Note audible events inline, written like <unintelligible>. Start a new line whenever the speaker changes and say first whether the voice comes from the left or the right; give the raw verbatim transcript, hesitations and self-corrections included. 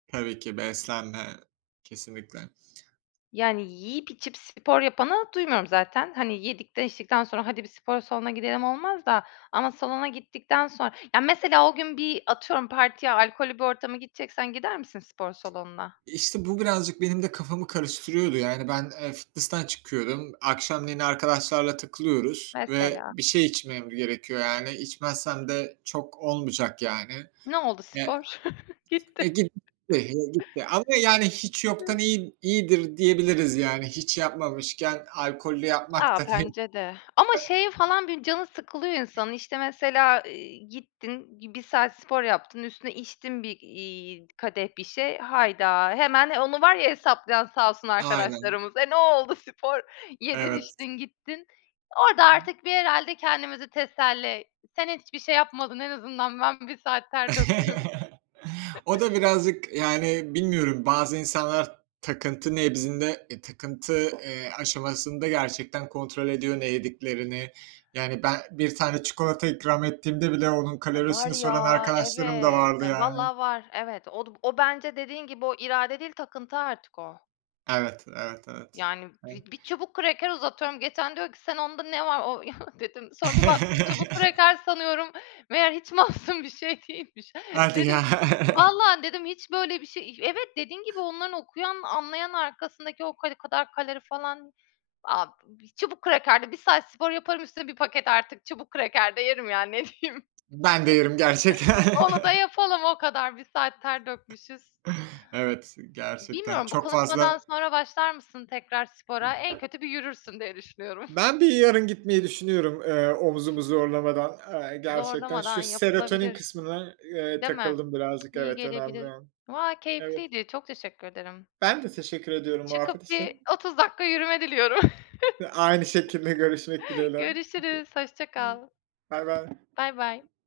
right: Tabii ki beslenme kesinlikle.
left: Yani yiyip içip spor yapanı duymuyorum zaten. Hani yedikten içtikten sonra "Hadi, bir spor salonuna gidelim." olmaz da. Ama salona gittikten sonra Ya, mesela o gün bir, atıyorum, partiye, alkollü bir ortama gideceksen gider misin spor salonuna?
right: İşte, bu birazcık benim de kafamı karıştırıyordu. Yani ben, eee, fitnessten çıkıyorum. Akşamleyin arkadaşlarla takılıyoruz ve
left: Mesela.
right: bir şey içmem gerekiyor. Yani içmezsem de çok olmayacak yani.
left: Ne oldu
right: E
left: spor? <chuckles>
right: E,
left: Gitti.
right: gitti,
left: <chuckles>
right: e, gitti. Ama yani hiç yoktan
left: <chuckles>
right: iyi iyidir diyebiliriz. Yani hiç yapmamışken alkollü yapmak
left: A,
right: da
left: bence de. Ama şeye
right: <chuckles>
left: falan bir canı sıkılıyor insanın. İşte, mesela, iii, gittin gi bir bir saat spor yaptın, üstüne içtin bir, iii, kadeh bir şey. Hayda! Hemen onu var ya hesaplayan sağ olsun
right: Aynen.
left: arkadaşlarımız. "E, ne oldu spor? Yedin,
right: Evet.
left: içtin, gittin." Orada artık bir herhâlde kendimizi teselli, "Sen hiçbir şey yapmadın. En azından ben bir saat ter döktüm."
right: <chuckles>
left: <chuckles>
right: O da birazcık, yani bilmiyorum. Bazı insanlar takıntı nebzinde, e, takıntı, eee, aşamasında gerçekten kontrol ediyor ne yediklerini. Yani ben bir tane çikolata ikram ettiğimde bile onun
left: E, var
right: kalorisini soran
left: ya,
right: arkadaşlarım da
left: evet.
right: vardı
left: E,
right: yani.
left: vallaha var. Evet, o du o bence dediğin gibi, "O irade değil, takıntı artık o."
right: Evet, evet, evet..
left: Yani bi
right: <unintelligible>
left: bir çubuk kraker uzatıyorum geçen, diyor ki: "Sen onda ne var?" o <scoffs> dedim sonra bir baktım çubuk
right: <chuckles>
left: kraker sanıyorum meğer hiç masum bir şey değilmiş.
right: Hadi ya.
left: Dedim,
right: <chuckles>
left: "Vallaha" dedim, "hiç böyle bir şey" İh Evet, dediğin gibi onların okuyan, anlayan arkasındaki o <unintelligible> kalori falan. Ab çubuk kraker de bir saat spor yaparım, üstüne bir paket artık çubuk kraker de yerim yani, ne diyeyim.
right: Ben de yerim gerçekten.
left: Onu da yapalım o kadar. Bir saat ter dökmüşüz.
right: Evet, gerçekten
left: Bilmiyorum, bu
right: çok
left: konuşmadan
right: fazla
left: sonra başlar mısın tekrar spora? En kötü bir yürürsün diye düşünüyorum. <scoffs>
right: Ben bir yarın gitmeyi düşünüyorum, eee, omzumu zorlamadan. Eee, gerçekten
left: Zorlamadan
right: şu serotonin
left: yapılabilir,
right: kısmına, eee,
left: değil mi?
right: takıldım birazcık.
left: İyi
right: Evet, önemli.
left: gelebilir. Valla
right: Evet.
left: keyifliydi. Çok teşekkür ederim.
right: Ben de teşekkür ediyorum muhabbet
left: Çıkıp bir
right: için.
left: otuz dakika yürüme diliyorum.
right: Hı, aynı şekilde görüşmek
left: <chuckles>
right: dileğiyle.
left: Görüşürüz. Hoşça kal.
right: Baybay.
left: Baybay.